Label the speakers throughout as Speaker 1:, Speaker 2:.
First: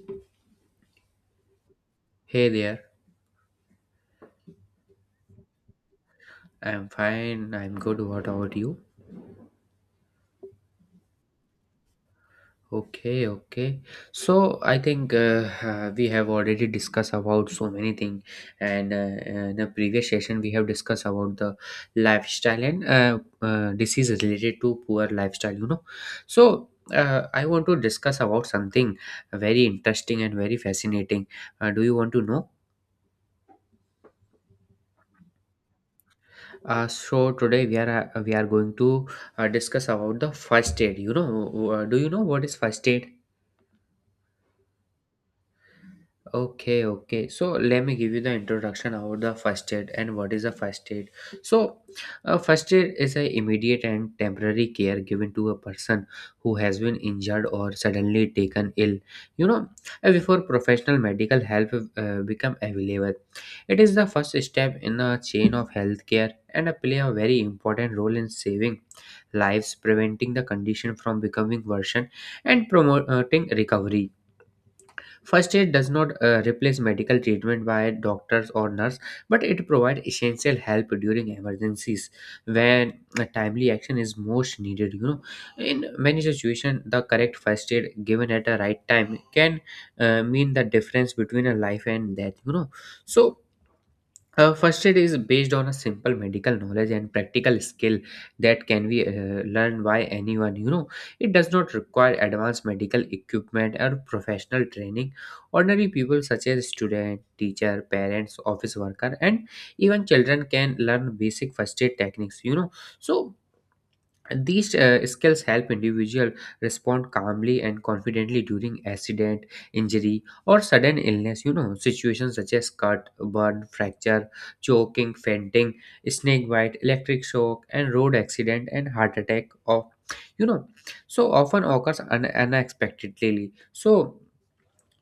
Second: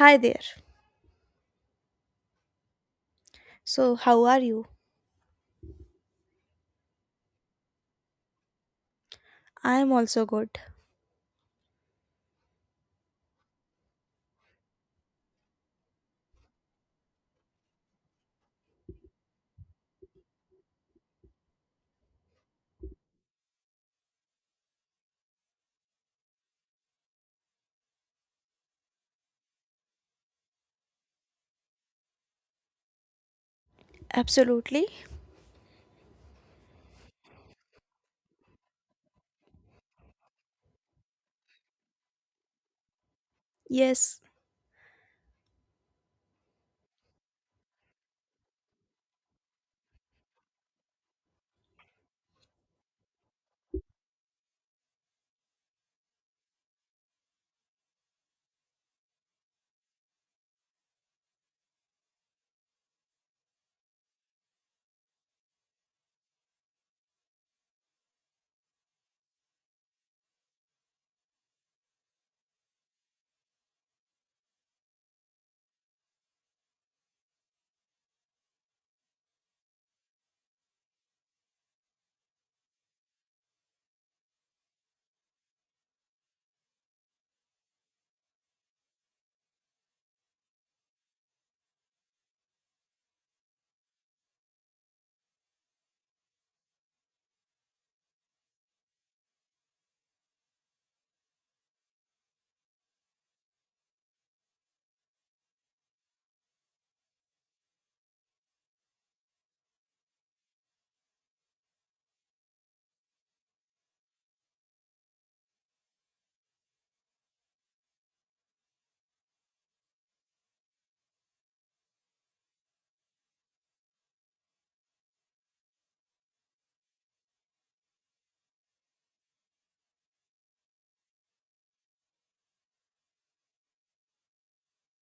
Speaker 1: Hi there.
Speaker 2: Hey there,
Speaker 1: So, how are you?
Speaker 2: I'm fine, I'm good. What about you?
Speaker 1: I am also good.
Speaker 2: Okay, okay. So I think we have already discussed about so many things, and in the previous session we have discussed about the lifestyle and disease related to poor lifestyle. So I want to discuss about something very interesting and very fascinating. Do you want to know?
Speaker 1: Absolutely.
Speaker 2: So today we are going to discuss about the first aid. Do you know what is first aid?
Speaker 1: Yes.
Speaker 2: Okay, okay. So let me give you the introduction about the first aid and what is a first aid. So, first aid is a immediate and temporary care given to a person who has been injured or suddenly taken ill. You know, Before professional medical help become available, it is the first step in a chain of healthcare and play a very important role in saving lives, preventing the condition from becoming worsened, and promoting recovery. First aid does not replace medical treatment by doctors or nurse, but it provides essential help during emergencies when a timely action is most needed. You know, in many situations, the correct first aid given at the right time can mean the difference between a life and death. So first aid is based on a simple medical knowledge and practical skill that can be learned by anyone. You know, it does not require advanced medical equipment or professional training. Ordinary people, such as student, teacher, parents, office worker, and even children, can learn basic first aid techniques. So and these skills help individual respond calmly and confidently during accident, injury, or sudden illness. You know, situations such as cut, burn, fracture, choking, fainting, snake bite, electric shock, and road accident and heart attack. You know, so often occurs unexpectedly. So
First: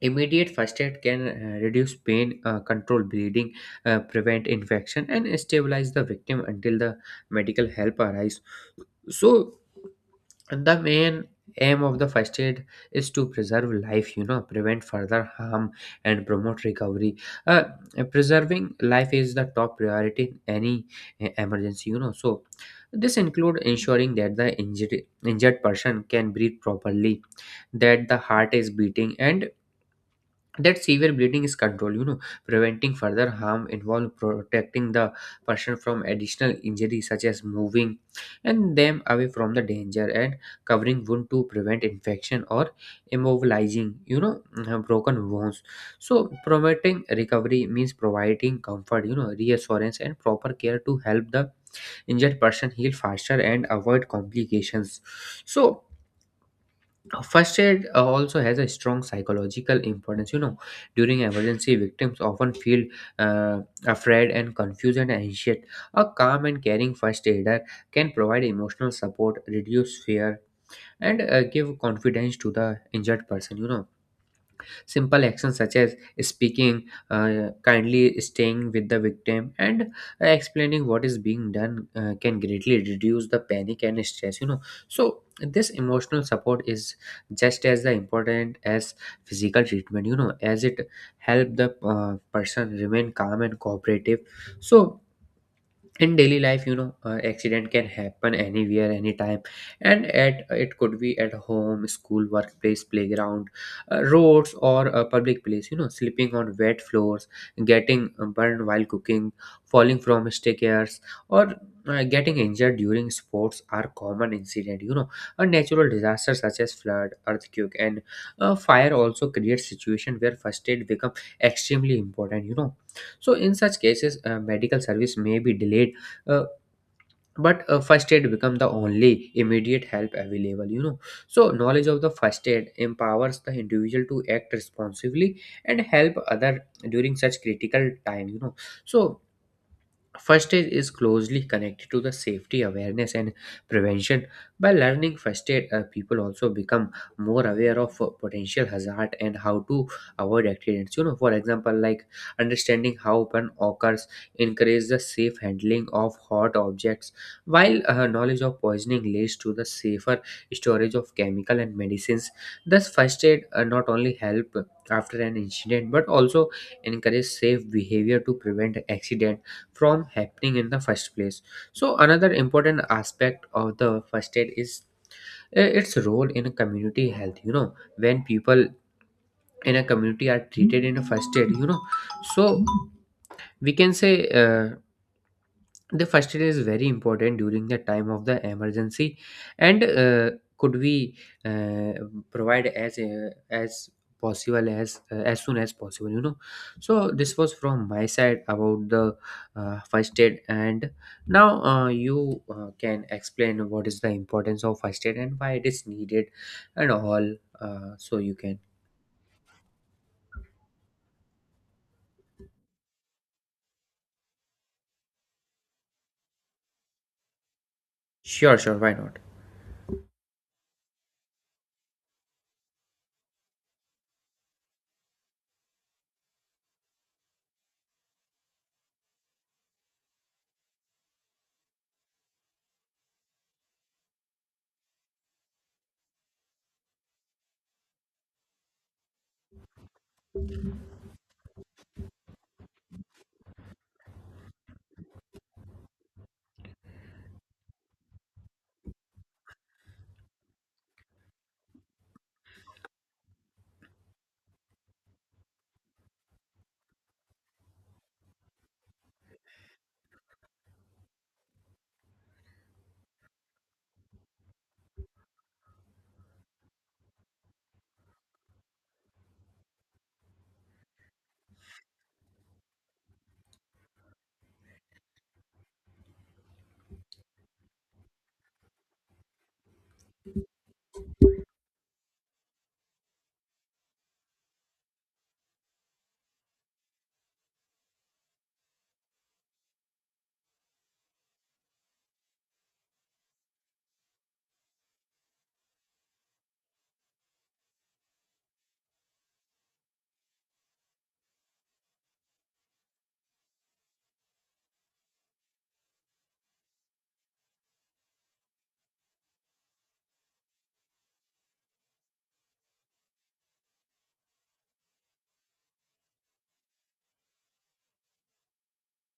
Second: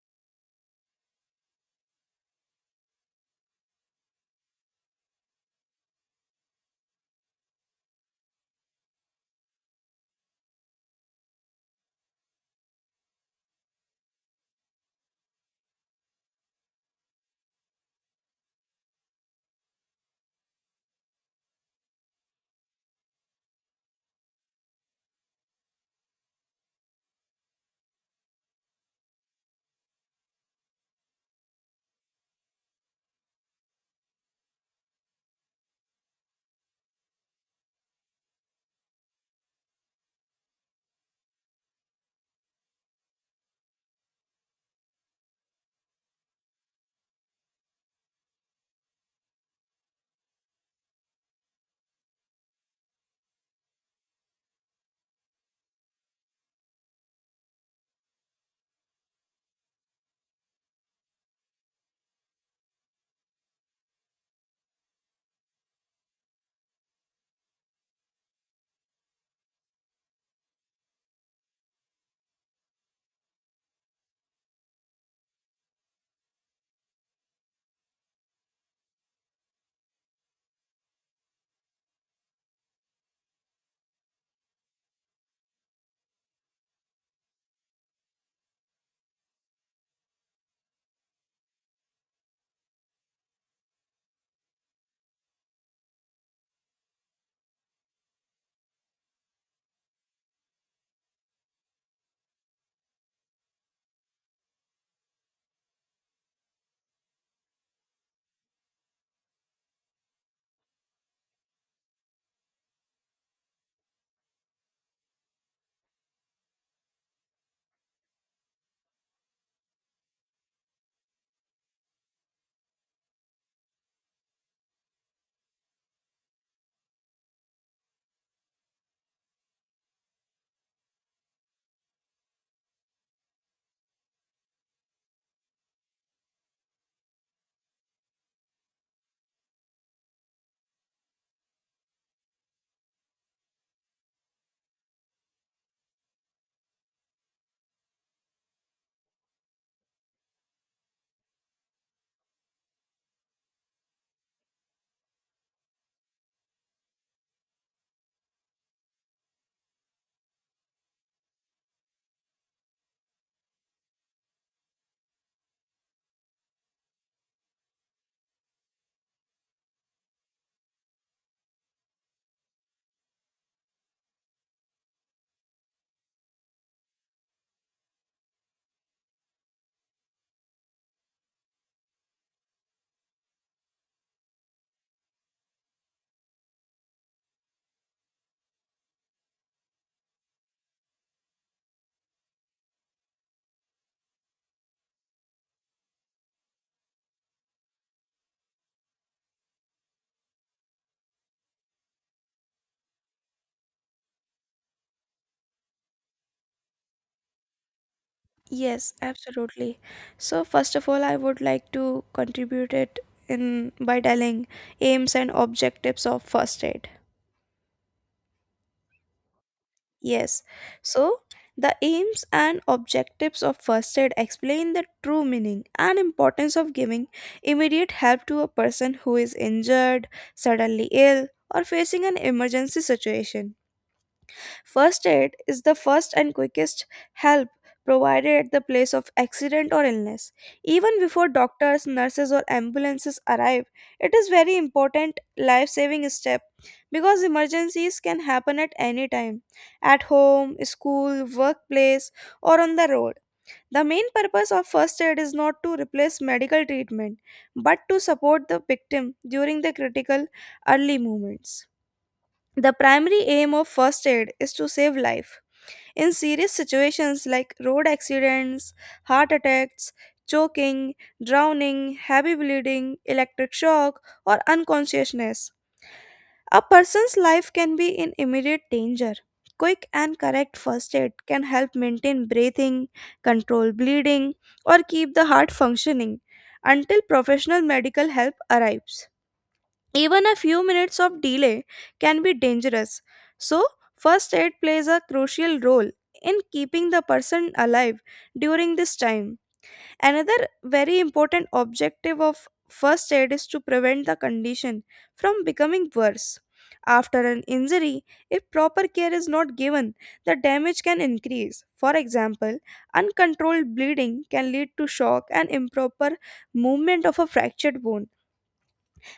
Speaker 2: immediate first aid can reduce pain, control bleeding, prevent infection, and stabilize the victim until the medical help arrives. So the main aim of the first aid is to preserve life, you know, prevent further harm, and promote recovery. uh, Preserving life is the top priority in any emergency, you know. So this include ensuring that the injured person can breathe properly, that the heart is beating, and that severe bleeding is controlled, you know. Preventing further harm involve protecting the person from additional injuries, such as moving and them away from the danger and covering wound to prevent infection or immobilizing, broken wounds. So promoting recovery means providing comfort, you know, reassurance and proper care to help the injured person heal faster and avoid complications. So first aid also has a strong psychological importance. You know, during emergency, victims often feel uh, afraid and confused and anxious. A calm and caring first aider can provide emotional support, reduce fear, and give confidence to the injured person. You know, simple actions such as speaking kindly, staying with the victim, and explaining what is being done can greatly reduce the panic and stress. You know, so this emotional support is just as the important as physical treatment. You know, as it help the person remain calm and cooperative. So in daily life, you know, accident can happen anywhere anytime, and at it could be at home, school, workplace, playground, roads, or a public place, you know. Slipping on wet floors, getting burned while cooking, falling from stairs, or getting injured during sports are common incident, you know. A natural disaster such as flood, earthquake, and fire also create situation where first aid become extremely important, you know. So in such cases, medical service may be delayed, uh, but first aid become the only immediate help available, you know. So knowledge of the first aid empowers the individual to act responsibly and help other during such critical time, you know. So first aid is closely connected to the safety awareness and prevention. By learning first aid, people also become more aware of potential hazard and how to avoid accidents. You know, for example, like, understanding how burn occurs encourages the safe handling of hot objects, while knowledge of poisoning leads to the safer storage of chemical and medicines. Thus, first aid not only help after an incident but also encourage safe behavior to prevent accident from happening in the first place. So another important aspect of the first aid is its role in community health. You know, when people in a community are treated in a first aid, you know, so we can say, the first aid is very important during the time of the emergency, and could we uh, provide as possible as soon as possible, you know. So this was from my side about the first aid, and now you can explain what is the importance of first aid and why it is needed and all. So you can.
Speaker 1: Yes, absolutely. So, first of all, I would like to contribute it in by telling aims and objectives of first aid.
Speaker 2: Sure, sure, why not?
Speaker 1: Yes. So, the aims and objectives of first aid explain the true meaning and importance of giving immediate help to a person who is injured, suddenly ill, or facing an emergency situation. First aid is the first and quickest help provided at the place of accident or illness. Even before doctors, nurses, or ambulances arrive, it is very important life-saving step because emergencies can happen at any time, at home, school, workplace, or on the road. The main purpose of first aid is not to replace medical treatment, but to support the victim during the critical early moments. The primary aim of first aid is to save life in serious situations like road accidents, heart attacks, choking, drowning, heavy bleeding, electric shock, or unconsciousness, a person's life can be in immediate danger. Quick and correct first aid can help maintain breathing, control bleeding, or keep the heart functioning until professional medical help arrives. Even a few minutes of delay can be dangerous. So, first aid plays a crucial role in keeping the person alive during this time. Another very important objective of first aid is to prevent the condition from becoming worse. After an injury, if proper care is not given, the damage can increase. For example, uncontrolled bleeding can lead to shock and improper movement of a fractured bone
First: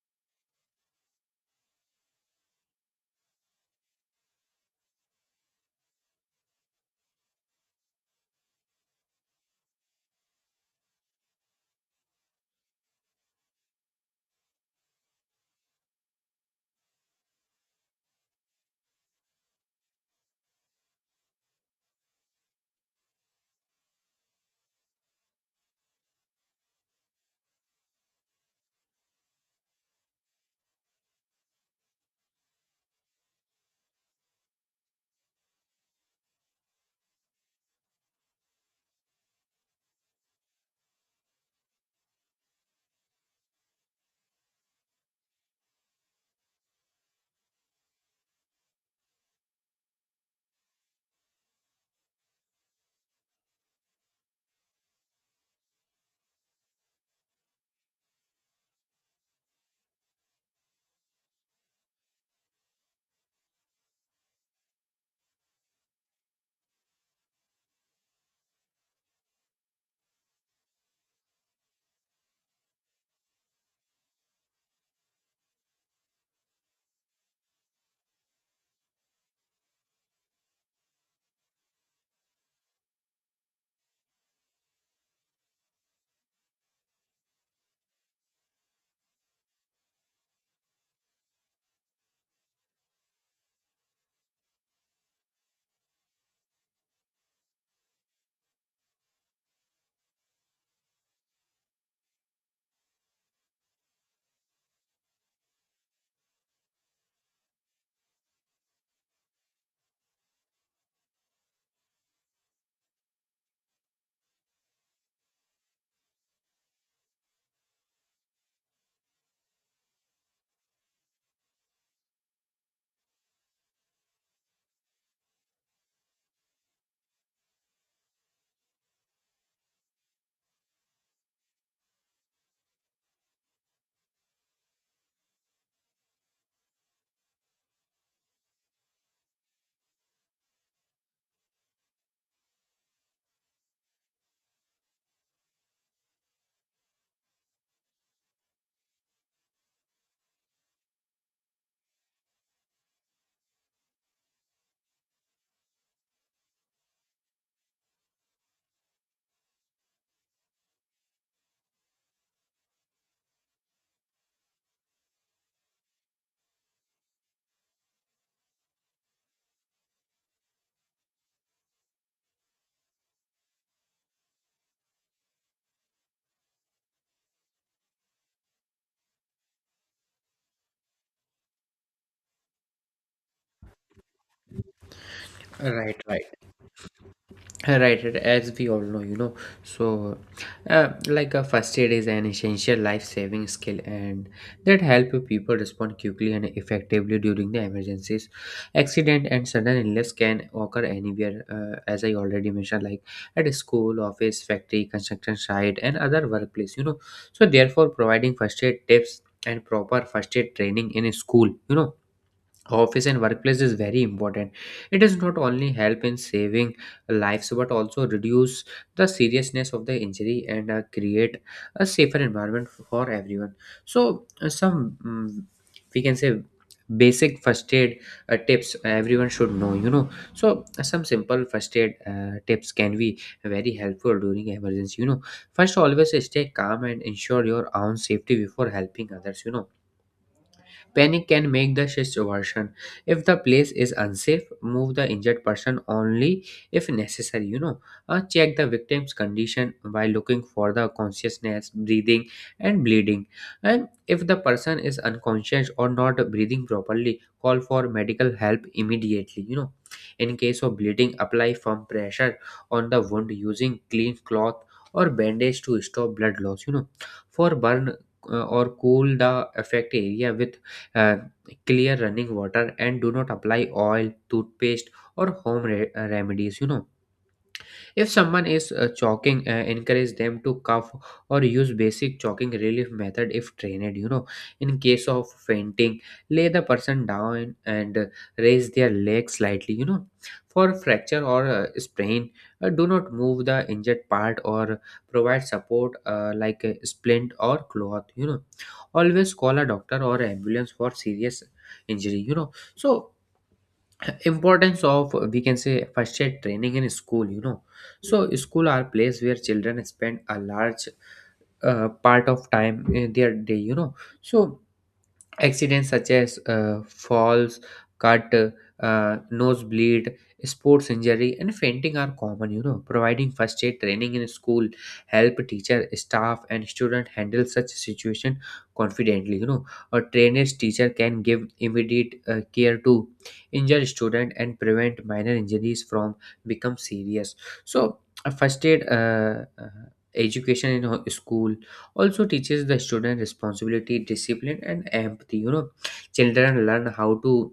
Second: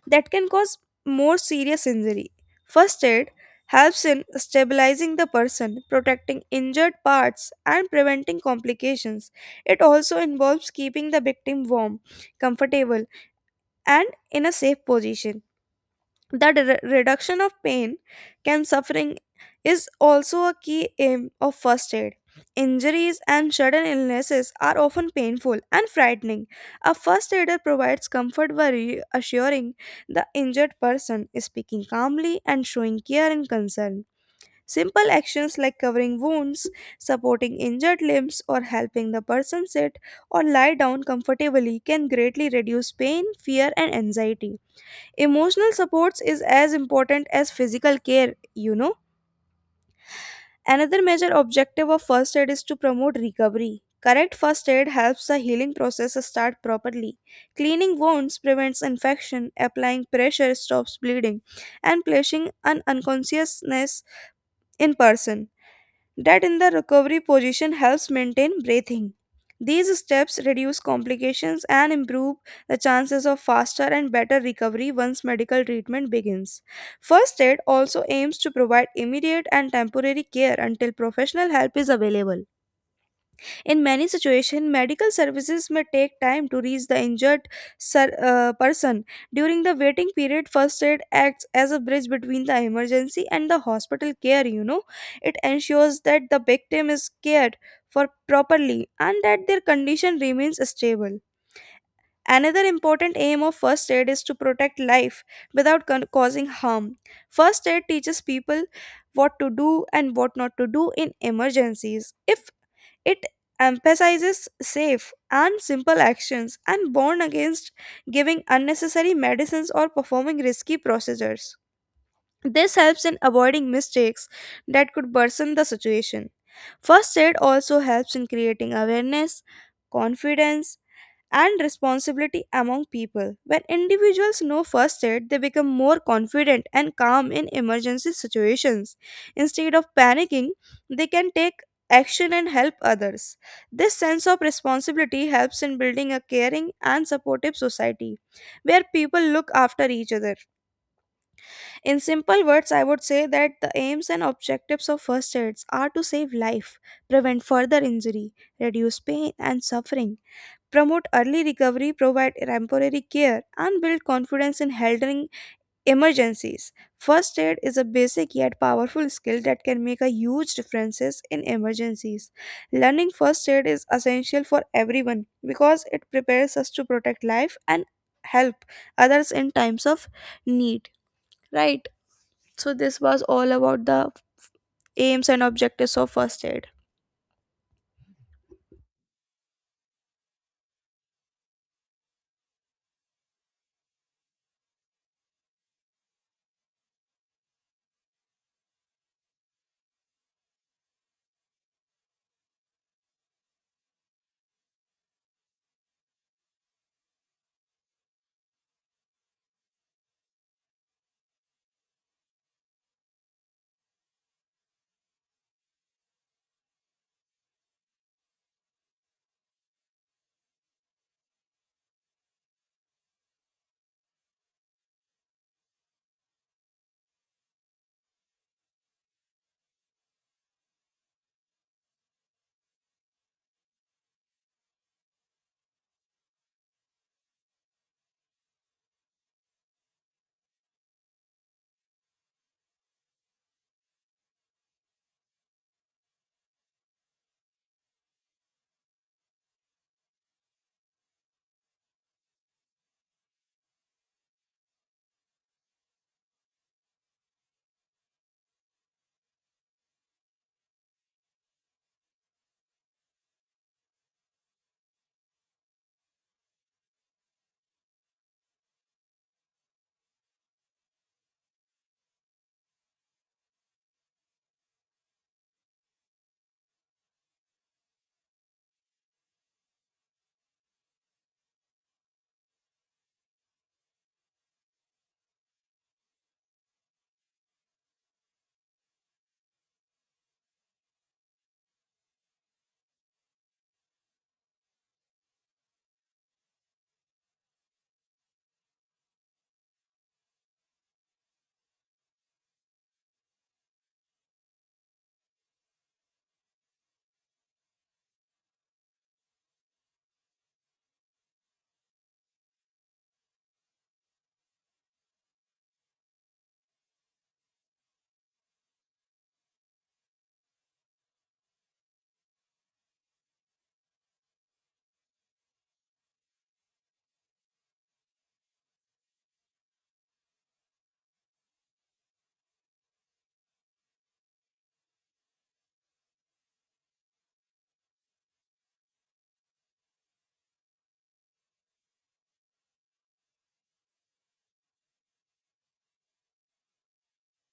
Speaker 1: that can cause more serious injury. First aid helps in stabilizing the person, protecting injured parts, and preventing complications. It also involves keeping the victim warm, comfortable, and in a safe position that reduction of pain can suffering is also a key aim of first aid injuries and sudden illnesses are often painful and frightening. A first aider provides comfort by reassuring the injured person, speaking calmly and showing care and concern. Simple actions like covering wounds, supporting injured limbs, or helping the person sit or lie down comfortably can greatly reduce pain, fear, and anxiety. Emotional supports is as important as physical care, you know. Another major objective of first aid is to promote recovery. Correct first aid helps the healing process start properly. Cleaning wounds prevents infection, applying pressure stops bleeding, and placing an unconsciousness in person that in the recovery position helps maintain breathing. These steps reduce complications and improve the chances of faster and better recovery once medical treatment begins. First aid also aims to provide immediate and temporary care until professional help is available. In many situations, medical services may take time to reach the injured person. During the waiting period, first aid acts as a bridge between the emergency and the hospital care, you know. It ensures that the victim is cared for properly and that their condition remains stable. Another important aim of first aid is to protect life without causing harm. First aid teaches people what to do and what not to do in emergencies. If it emphasizes safe and simple actions and warns against giving unnecessary medicines or performing risky procedures. This helps in avoiding mistakes that could worsen the situation. First aid also helps in creating awareness, confidence, and responsibility among people. When individuals know first aid, they become more confident and calm in emergency situations. Instead of panicking, they can take action and help others. This sense of responsibility helps in building a caring and supportive society where people look after each other. In simple words, I would say that the aims and objectives of first aids are to save life, prevent further injury, reduce pain and suffering, promote early recovery, provide temporary care, and build confidence in handling emergencies. First aid is a basic yet powerful skill that can make a huge differences in emergencies. Learning first aid is essential for everyone because it prepares us to protect life and help others in times of need. Right. So this was all about the aims and objectives
Speaker 2: Right,
Speaker 1: of
Speaker 2: right.
Speaker 1: first aid.
Speaker 2: Right, right, as we all know, you know. So like a first aid is an essential life-saving skill and that help people respond quickly and effectively during the emergencies. Accident and sudden illness can occur anywhere, as I already mentioned, like at a school, office, factory, construction site, and other workplace, you know. So therefore providing first aid tips and proper first aid training in a school, you know, office, and workplace is very important. It does not only help in saving lives but also reduce the seriousness of the injury and create a safer environment for everyone. So some, we can say, basic first aid tips everyone should know, you know. So some simple first aid tips can be very helpful during emergency, you know. First, always stay calm and ensure your own safety before helping others, you know. Panic can make the situation. If the place is unsafe, move the injured person only if necessary. Check the victim's condition by looking for the consciousness, breathing, and bleeding. And if the person is unconscious or not breathing properly, call for medical help immediately. You know, in case of bleeding, apply firm pressure on the wound using clean cloth or bandage to stop blood loss. You know, for burn, or cool the affected area with uh, clear running water, and do not apply oil, toothpaste, or home remedies, you know. If someone is chalking, encourage them to cough or use basic chalking relief method if trained. You know, in case of fainting, lay the person down and raise their leg slightly. You know, for fracture or sprain, do not move the injured part or provide support, like a splint or cloth. You know, always call a doctor or ambulance for serious injury. You know, so importance of, we can say, first aid training in school, you know. So school are place where children spend a large part of time in their day, you know. So accidents such as falls, cut, nosebleed, sports injury, and fainting are common. You know, providing first aid training in school help teacher, staff, and student handle such situation confidently. You know, a trained teacher can give immediate care to injured student and prevent minor injuries from become serious. So a first aid education in school also teaches the student responsibility, discipline, and empathy, you know. Children learn how to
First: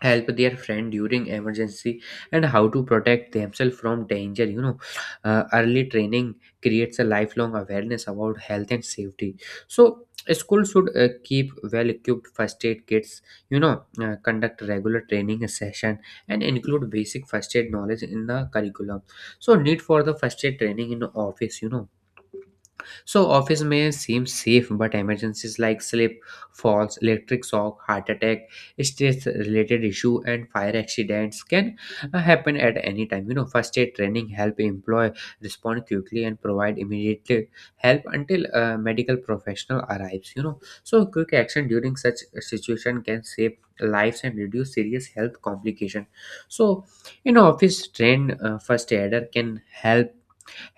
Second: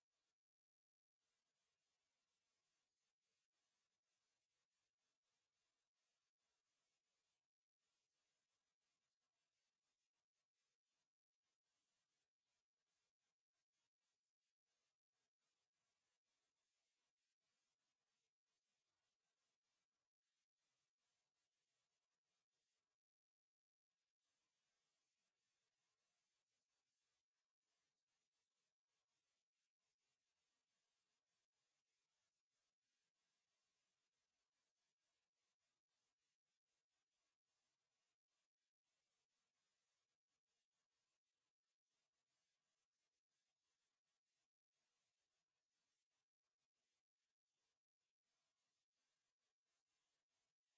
Speaker 2: help their friend during emergency and how to protect themselves from danger, you know. Early training creates a lifelong awareness about health and safety. So school should keep well equipped first aid kits, you know, conduct regular training session, and include basic first aid knowledge in the curriculum. So need for the first aid training in office, you know. So office may seem safe, but emergencies like slip, falls, electric shock, heart attack, stress-related issue, and fire accidents can happen at any time. You know, first aid training help employ respond quickly and provide immediate help until a medical professional arrives. You know, so quick action during such a situation can save lives and reduce serious health complication. So, you know, office trained first aider can help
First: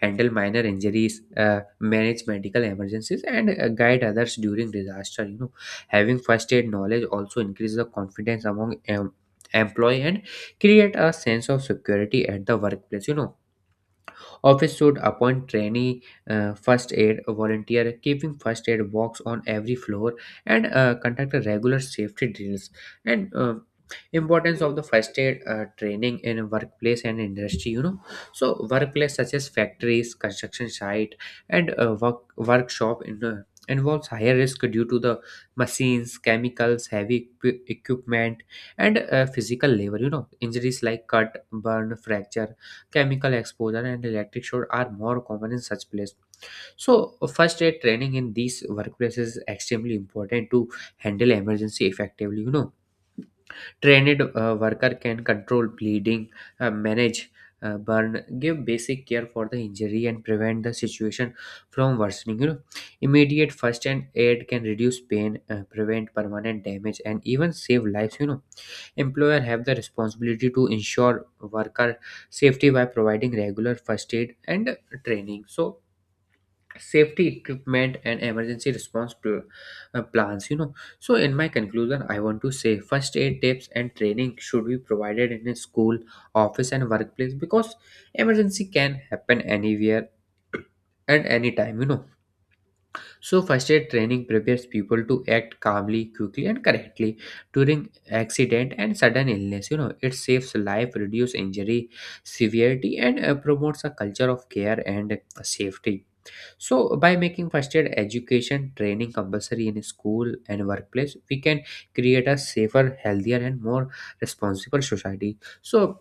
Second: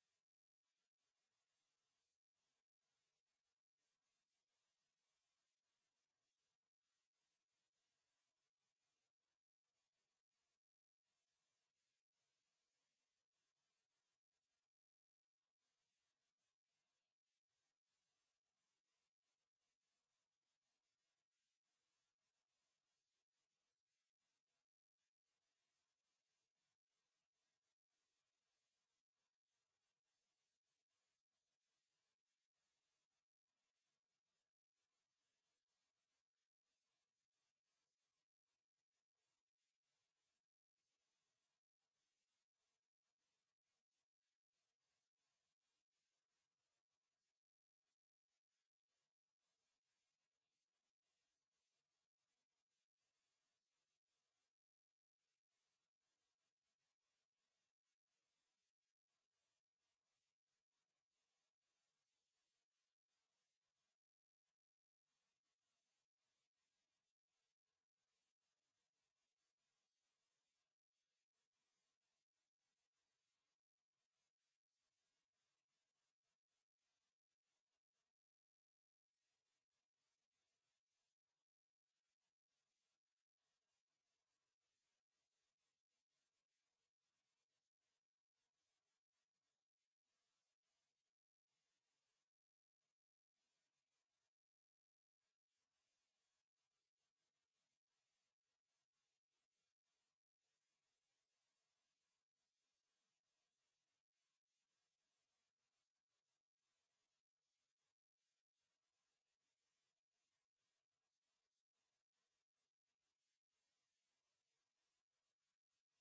Speaker 2: handle minor injuries, manage medical emergencies, and guide others during disaster. You know, having first aid knowledge also increases the confidence among employee and create a sense of security at the workplace. You know, office should appoint trainee first aid volunteer, keeping first aid box on every floor, and conduct a regular safety drills. And importance of the first aid training in workplace and industry. So workplace such as factories, construction site, and workshop in. Involves higher risk due to the machines chemicals heavy equipment and physical labor. Injuries like cut burn fracture chemical exposure and electric shock are more common in such places. So, first aid training in these workplaces is extremely important to handle emergency effectively. Trained worker can control bleeding, manage burn, give basic care for the injury, and prevent the situation from worsening. Immediate first and aid can reduce pain, prevent permanent damage, and even save lives. Employer have the responsibility to ensure worker safety by providing regular first aid and training. So safety equipment and emergency response plans, so in my conclusion I want to say first aid tips and training should be provided in a school office and workplace because emergency can happen anywhere and anytime. So, first aid training prepares people to act calmly, quickly, and correctly during accident and sudden illness. It saves life, reduces injury severity, and promotes a culture of care and safety, so by making first aid education training compulsory in school and workplace, we can create a safer, healthier, and more responsible society. So,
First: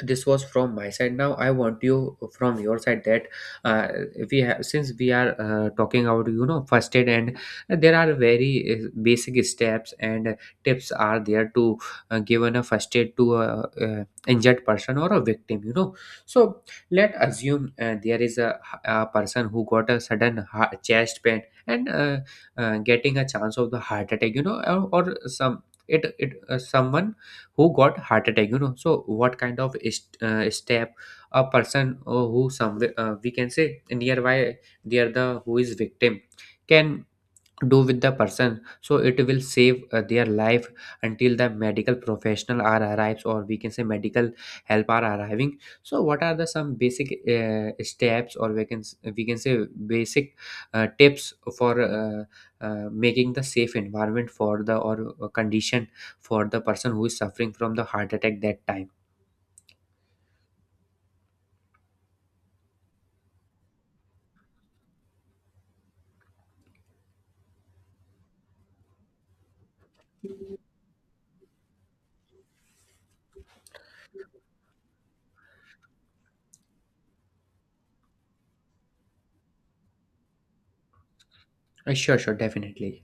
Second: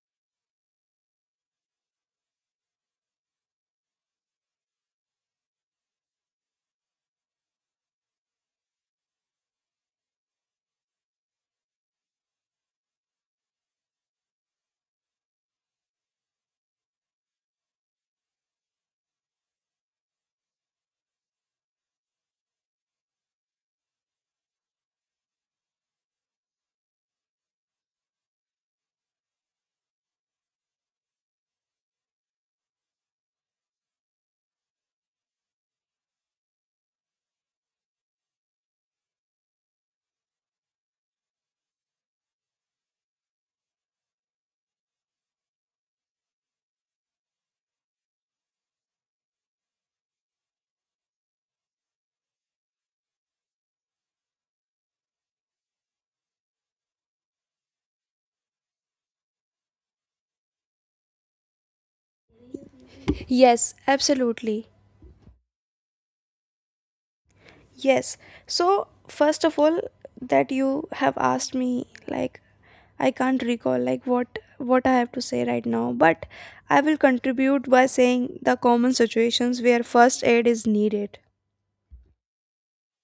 Speaker 2: this was from my side. Now I want you from your side that, uh, we have, since we are talking about, first aid, and there are very basic steps and tips are there to give a first aid to a, injured person or a victim. So let assume there is a person who got a sudden chest pain and getting a chance of the heart attack, or some, it someone who got heart attack, so what kind of step a person who somewhere, we can say, nearby near the who is victim can do with the person so it will save their life until the medical professional are arrives, or we can say medical help are arriving. So what are the some basic steps, or we can we can say basic tips for making the safe environment for the or condition for the person who is suffering from the heart attack that time?
Speaker 1: Yes, absolutely. Yes. So, first of all, that you have asked me, like, I can't recall like what I have to say right now, but I will contribute by saying the common situations where first aid is needed.
Speaker 2: Sure, sure, definitely.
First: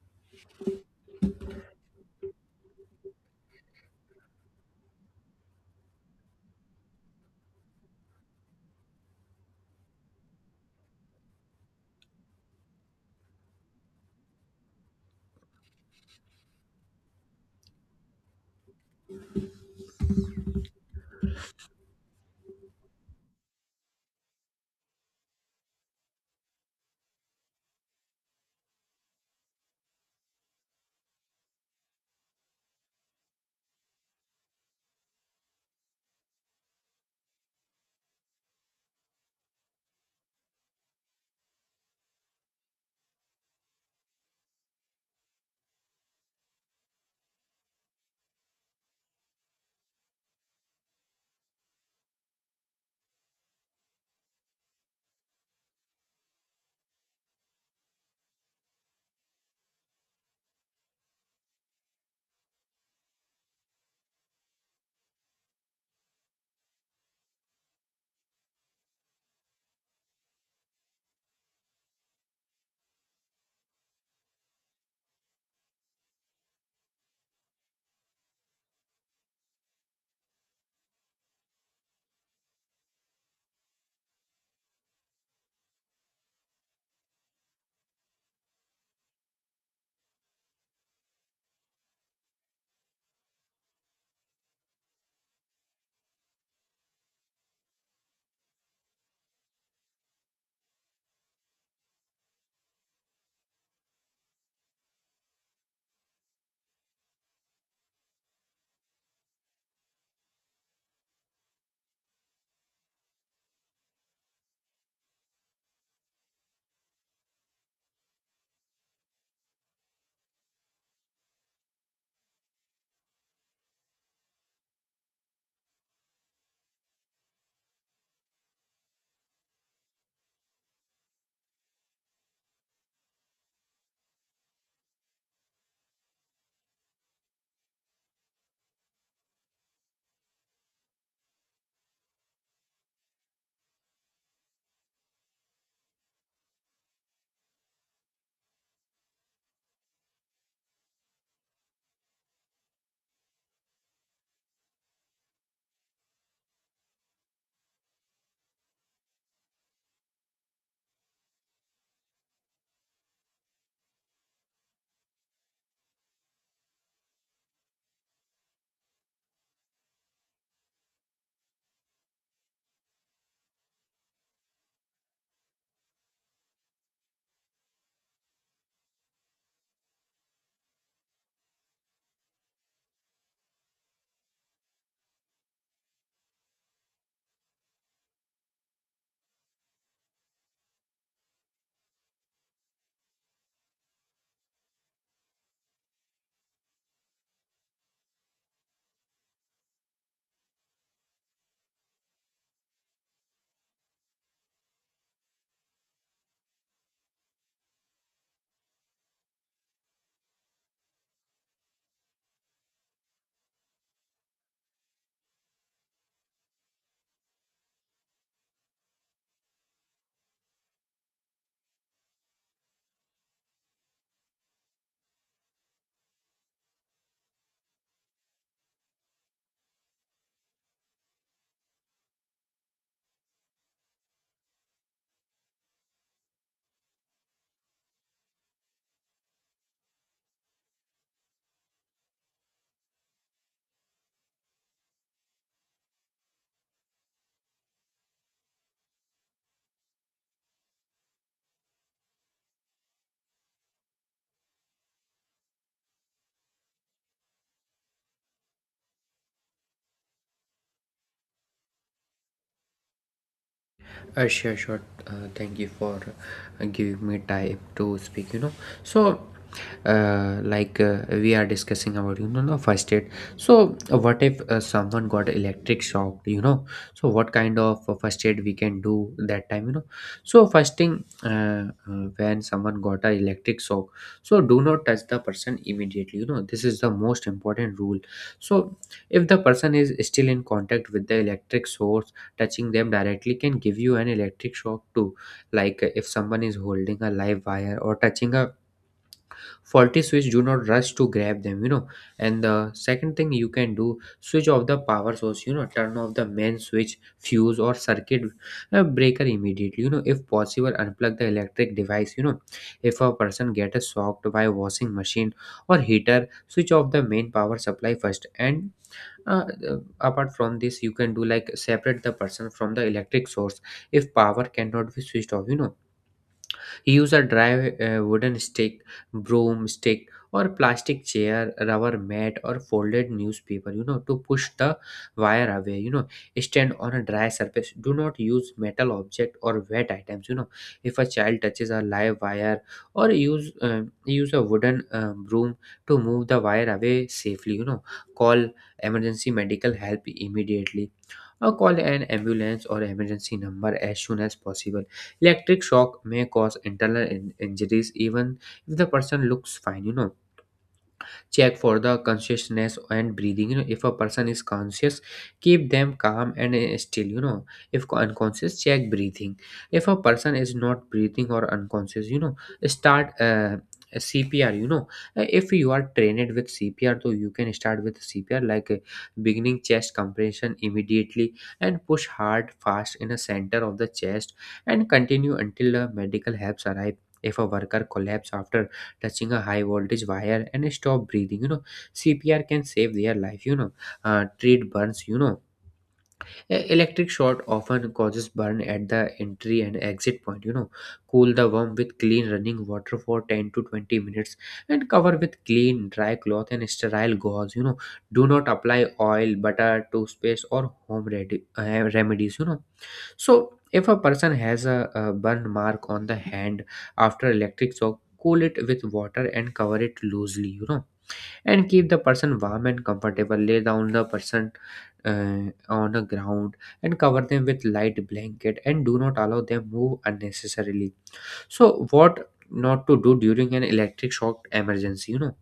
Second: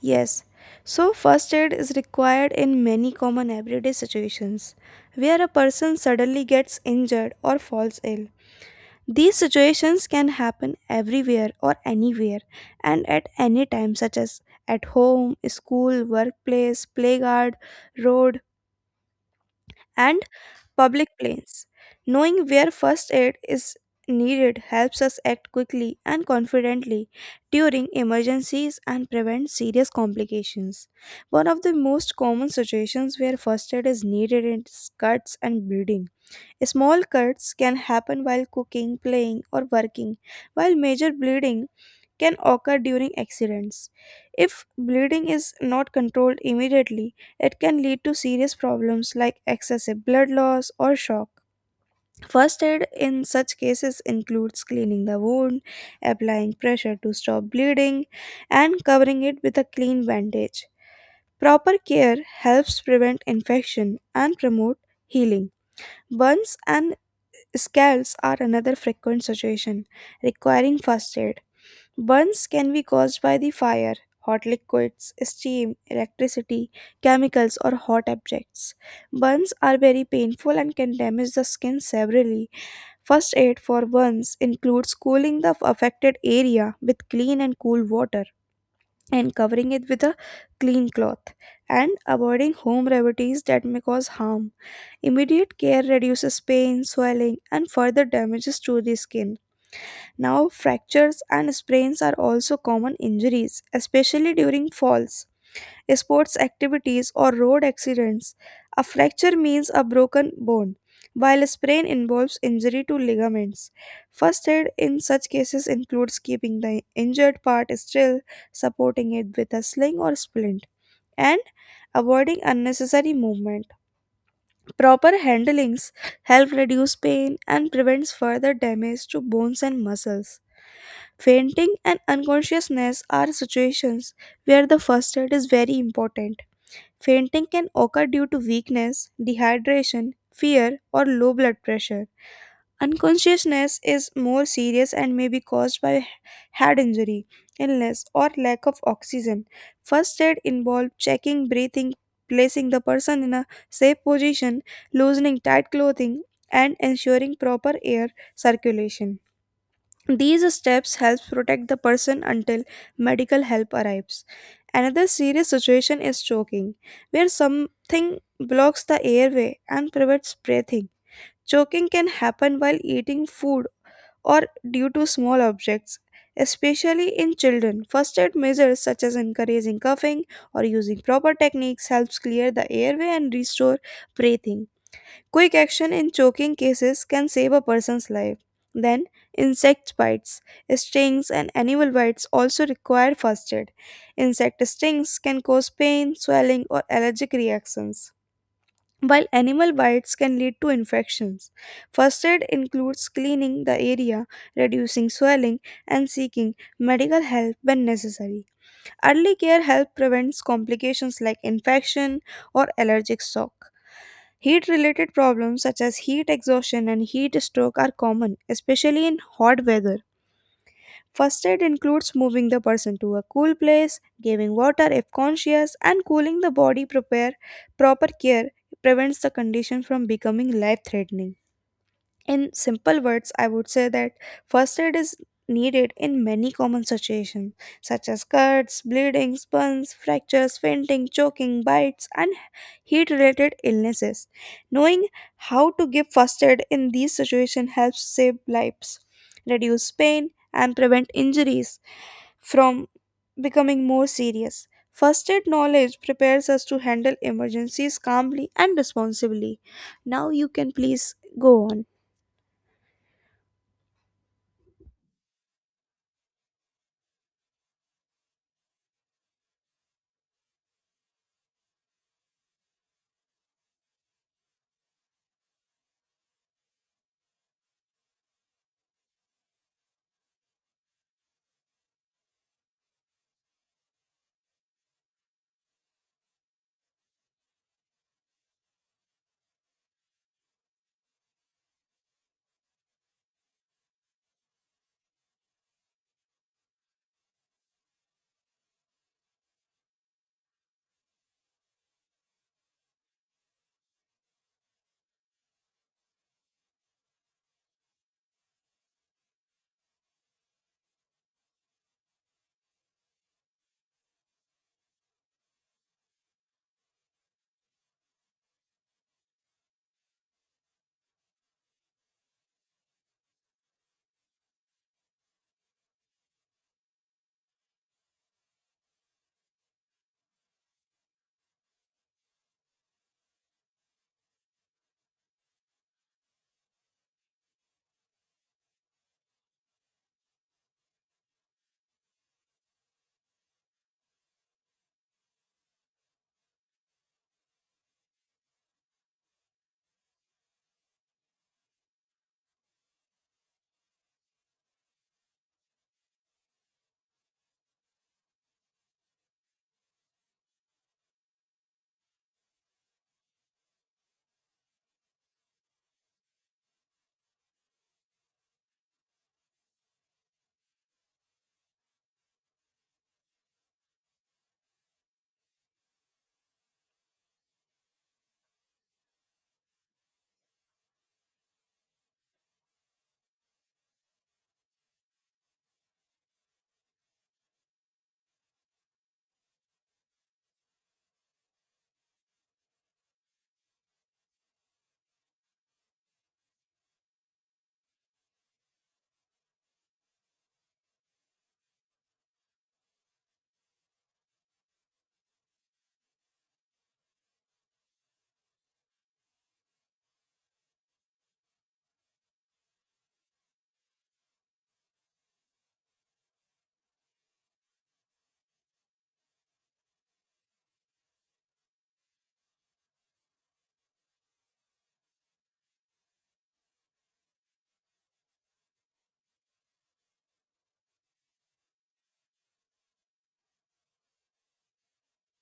Speaker 1: Yes, so first aid is required in many common everyday situations where a person suddenly gets injured or falls ill. These situations can happen everywhere or anywhere and at any time, such as at home, school, workplace, playground, road, and public planes. Knowing where first aid is needed helps us act quickly and confidently during emergencies and prevent serious complications. One of the most common situations where first aid is needed is cuts and bleeding. Small cuts can happen while cooking, playing, or working, while major bleeding can occur during accidents. If bleeding is not controlled immediately, it can lead to serious problems like excessive blood loss or shock. First aid in such cases includes cleaning the wound, applying pressure to stop bleeding, and covering it with a clean bandage. Proper care helps prevent infection and promote healing. Burns and scalds are another frequent situation, requiring first aid. Burns can be caused by the fire, hot liquids, steam, electricity, chemicals, or hot objects. Burns are very painful and can damage the skin severely. First aid for burns includes cooling the affected area with clean and cool water and covering it with a clean cloth and avoiding home remedies that may cause harm. Immediate care reduces pain, swelling, and further damages to the skin. Now, fractures and sprains are also common injuries, especially during falls, sports activities, or road accidents. A fracture means a broken bone, while a sprain involves injury to ligaments. First aid in such cases includes keeping the injured part still, supporting it with a sling or splint, and avoiding unnecessary movement. Proper handlings help reduce pain and prevents further damage to bones and muscles. Fainting and unconsciousness are situations where the first aid is very important. Fainting can occur due to weakness, dehydration, fear, or low blood pressure. Unconsciousness is more serious and may be caused by head injury, illness, or lack of oxygen. First aid involves checking breathing, placing the person in a safe position, loosening tight clothing, and ensuring proper air circulation. These steps help protect the person until medical help arrives. Another serious situation is choking, where something blocks the airway and prevents breathing. Choking can happen while eating food or due to small objects, especially in children. First aid measures such as encouraging coughing or using proper techniques helps clear the airway and restore breathing. Quick action in choking cases can save a person's life. Then, insect bites, stings, and animal bites also require first aid. Insect stings can cause pain, swelling, or allergic reactions. While animal bites can lead to infections, first aid includes cleaning the area, reducing swelling, and seeking medical help when necessary. Early care help prevents complications like infection or allergic shock. Heat related problems such as heat exhaustion and heat stroke are common, especially in hot weather. First aid includes moving the person to a cool place, giving water if conscious, and cooling the body. Prepare proper care prevents the condition from becoming life threatening. In simple words, I would say that first aid is needed in many common situations, such as cuts, bleeding, burns, fractures, fainting, choking, bites, and heat related illnesses. Knowing how to give first aid in these situations helps save lives, reduce pain, and prevent injuries from becoming more serious. First aid knowledge prepares us to handle emergencies calmly and responsibly. Now you can please go on.
Speaker 2: Sure, sure. Thank you for giving me time to speak. So like we are discussing about, the first aid. So what if someone got electric shock? So what kind of first aid we can do that time? So first thing when someone got a electric shock, so do not touch the person immediately. You know, this is the most important rule. So if the person is still in contact with the electric source, touching them directly can give you an electric shock too. Like if someone is holding a live wire or touching a faulty switch, do not rush to grab them, and the second thing you can do, switch off the power source. You know, turn off the main switch fuse or circuit breaker immediately. You know, if possible unplug the electric device. You know, if a person get a shocked by washing machine or heater, switch off the main power supply first, and uh, apart from this you can do like separate the person from the electric source if power cannot be switched off. You know, he used a dry wooden stick, broom stick, or plastic chair, rubber mat, or folded newspaper, you know, to push the wire away. You know, stand on a dry surface. Do not use metal object or wet items. You know, if a child touches a live wire, or use a wooden broom to move the wire away safely. You know, call emergency medical help immediately, or call an ambulance or emergency number as soon as possible. Electric shock may cause internal injuries even if the person looks fine. You know, check for the consciousness and breathing. You know, if a person is conscious, keep them calm and still. You know, if unconscious, check breathing. If a person is not breathing or unconscious, you know, start CPR, you know. If you are trained with CPR, though you can start with CPR, like beginning chest compression immediately, and push hard fast in the center of the chest and continue until the medical helps arrive. If a worker collapse after touching a high voltage wire and stop breathing, you know, CPR can save their life. Treat burns. Electric short often causes burn at the entry and exit point. You know, cool the worm with clean running water for 10 to 20 minutes and cover with clean dry cloth and sterile gauze. You know, do not apply oil butter toothpaste or home remedies. You know, so if a person has a burn mark on the hand after electric shock, cool it with water and cover it loosely, you know, and keep the person warm and comfortable. Lay down the person, uh, on the ground, and cover them with light blanket and do not allow them move unnecessarily. So, what not to do during an electric shock emergency, you know.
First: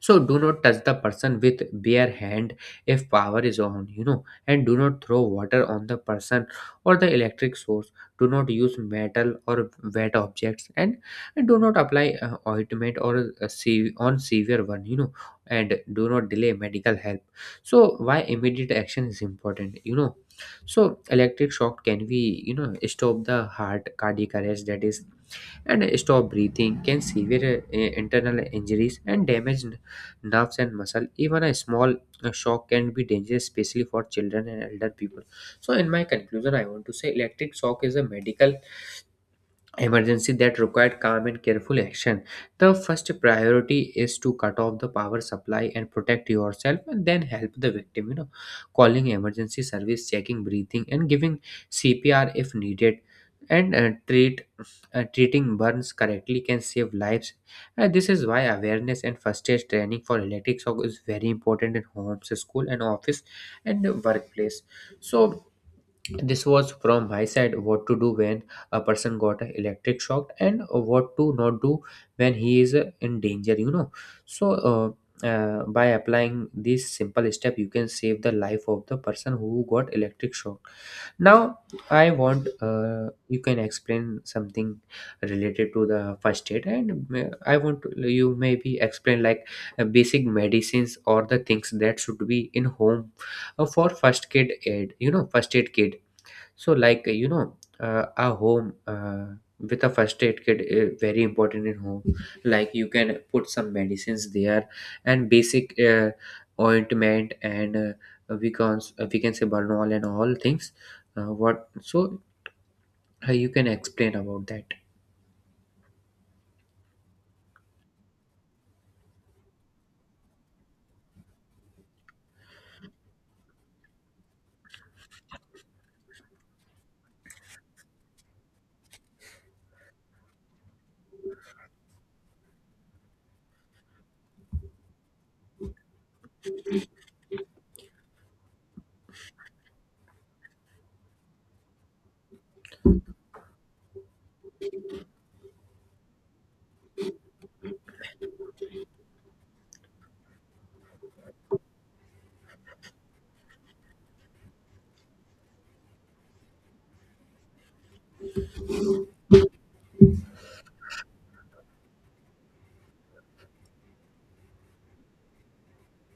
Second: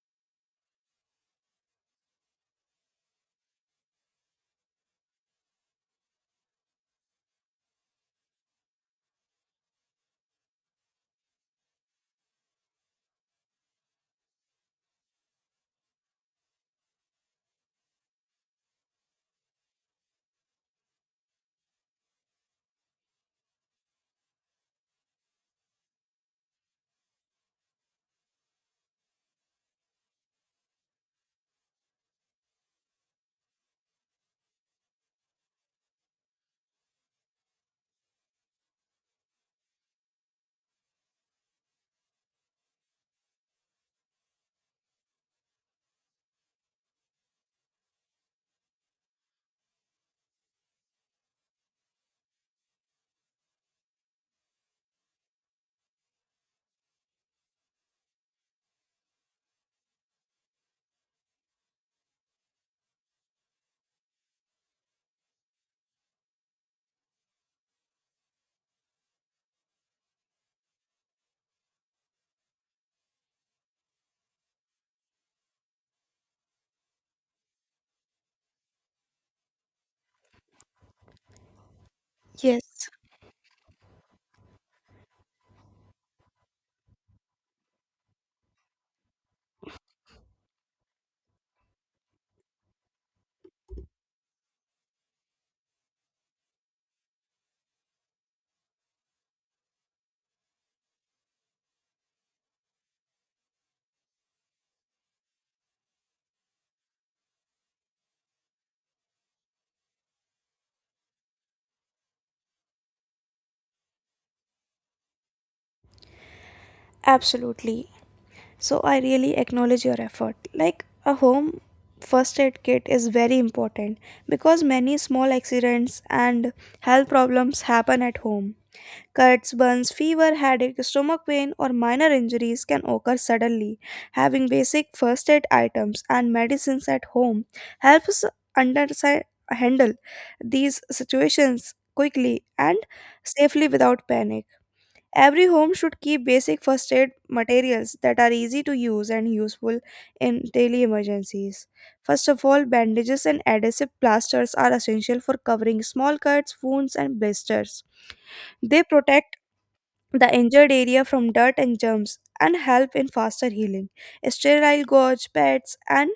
Speaker 2: So do not touch the person with bare hand if power is on, you know, and do not throw water on the person or the electric source. Do not use metal or wet objects, and do not apply ointment or on severe one, you know, and do not delay medical help. So why immediate action is important, you know. So electric shock can be, you know, stop the heart cardiac arrest, that is, and stop breathing, can severe internal injuries and damage nerves and muscle. Even a small shock can be dangerous, especially for children and elder people. So in my conclusion I want to say electric shock is a medical emergency that required calm and careful action. The first priority is to cut off the power supply and protect yourself and then help the victim, you know, calling emergency service, checking breathing and giving CPR if needed, and treating burns correctly can save lives. This is why awareness and first aid training for electric shock is very important in homes, school and office and workplace. So this was from my side, what to do when a person got a electric shock and what to not do when he is in danger, you know. So, by applying this simple step, you can save the life of the person who got electric shock. Now, I want
Speaker 1: Yes,
Speaker 2: you can explain something related to the first aid, and I want to, you maybe explain like basic medicines or the things that should be in home for first aid. You know, first aid kit. So, like, you know, a home with a first aid kit is very important in home. Like you can put some medicines there and basic ointment and, we can say Bernol and all things. What so you can explain about that?
Speaker 1: absolutely. So I really acknowledge your effort. Like a home first aid kit is very important because many small accidents and health problems happen at home. Cuts, burns, fever, headache, stomach pain, or minor injuries can occur suddenly. Having basic first aid items and medicines at home helps under- handle these situations quickly and safely without panic. Every home should keep basic first aid materials that are easy to use and useful in daily emergencies. First of all, bandages and adhesive plasters are essential for covering small cuts, wounds, and blisters. They protect the injured area from dirt and germs and help in faster healing. Sterile gauze, pads, and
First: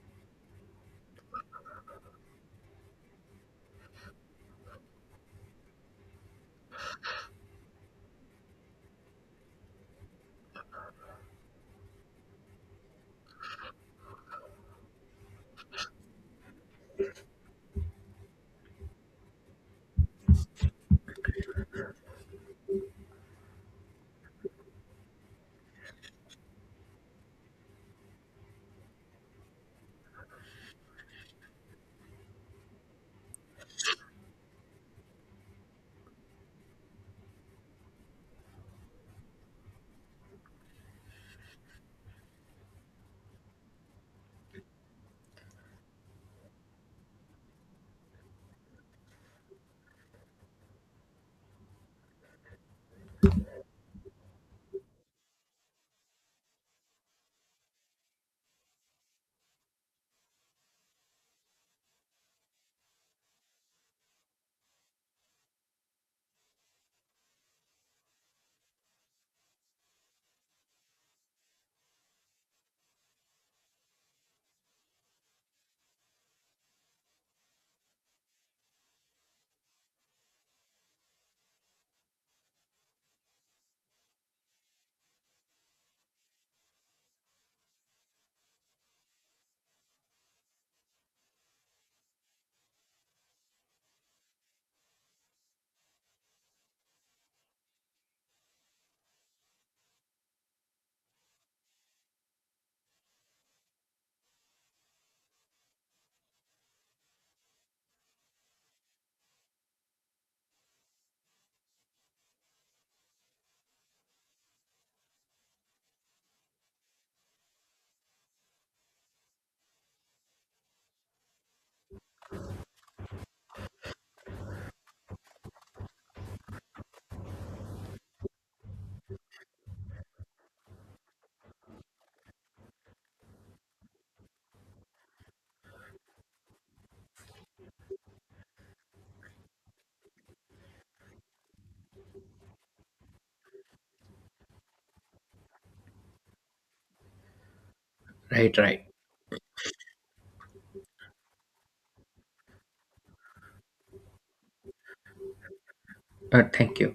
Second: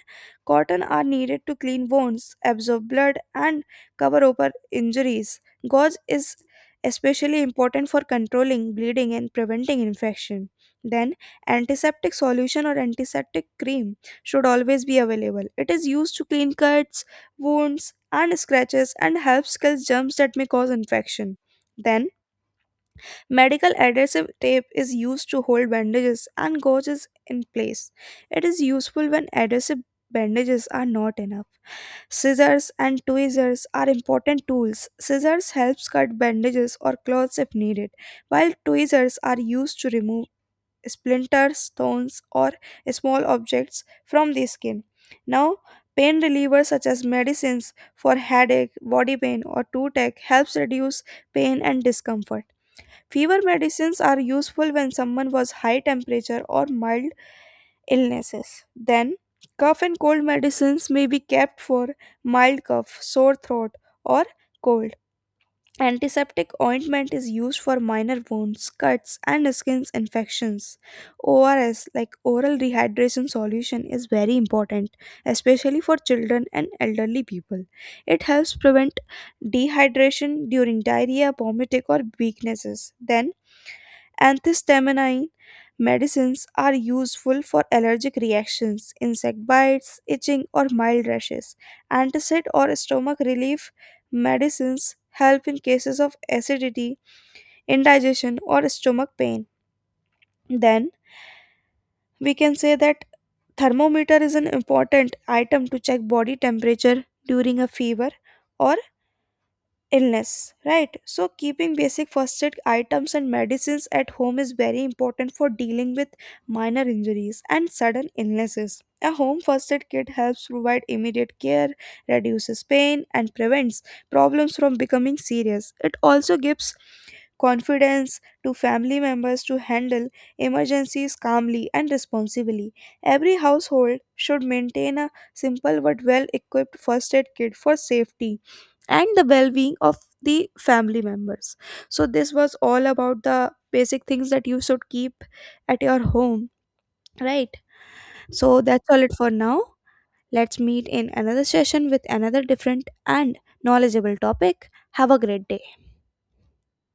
Speaker 1: cotton are needed to clean wounds, absorb blood, and cover over injuries. Gauze is especially important for controlling bleeding and preventing infection. Then, antiseptic solution or antiseptic cream should always be available. It is used to clean cuts, wounds, and scratches and helps kill germs that may cause infection. Then, medical adhesive tape is used to hold bandages and gauges in place. It is useful when adhesive bandages are not enough. Scissors and tweezers are important tools. Scissors helps cut bandages or cloths if needed, while tweezers are used to remove splinters, stones, or small objects from the skin. Now, pain relievers such as medicines for headache, body pain, or toothache helps reduce pain and discomfort. Fever medicines are useful when someone has high temperature or mild illnesses. Then, cough and cold medicines may be kept for mild cough, sore throat, or cold. Antiseptic ointment is used for minor wounds, cuts, and skin infections. ORS, like oral rehydration solution, is very important, especially for children and elderly people. It helps prevent dehydration during diarrhea, vomiting, or weaknesses. Then, antihistamine medicines are useful for allergic reactions, insect bites, itching, or mild rashes. Antacid or stomach relief medicines help in cases of acidity, indigestion, or stomach pain. Then we can say that thermometer is an important item to check body temperature during a fever or illness, right? So, keeping basic first aid items and medicines at home is very important for dealing with minor injuries and sudden illnesses. A home first aid kit helps provide immediate care, reduces pain, and prevents problems from becoming serious. It also gives confidence to family members to handle emergencies calmly and responsibly. Every household should maintain a simple but well equipped first aid kit for safety and the well being of the family members. So, this was all about the basic things that you should keep at your home, right?
Speaker 2: Right,
Speaker 1: So,
Speaker 2: right.
Speaker 1: that's all it for now. Let's meet in another session with another different and knowledgeable topic. Have a great day.
Speaker 2: Thank you.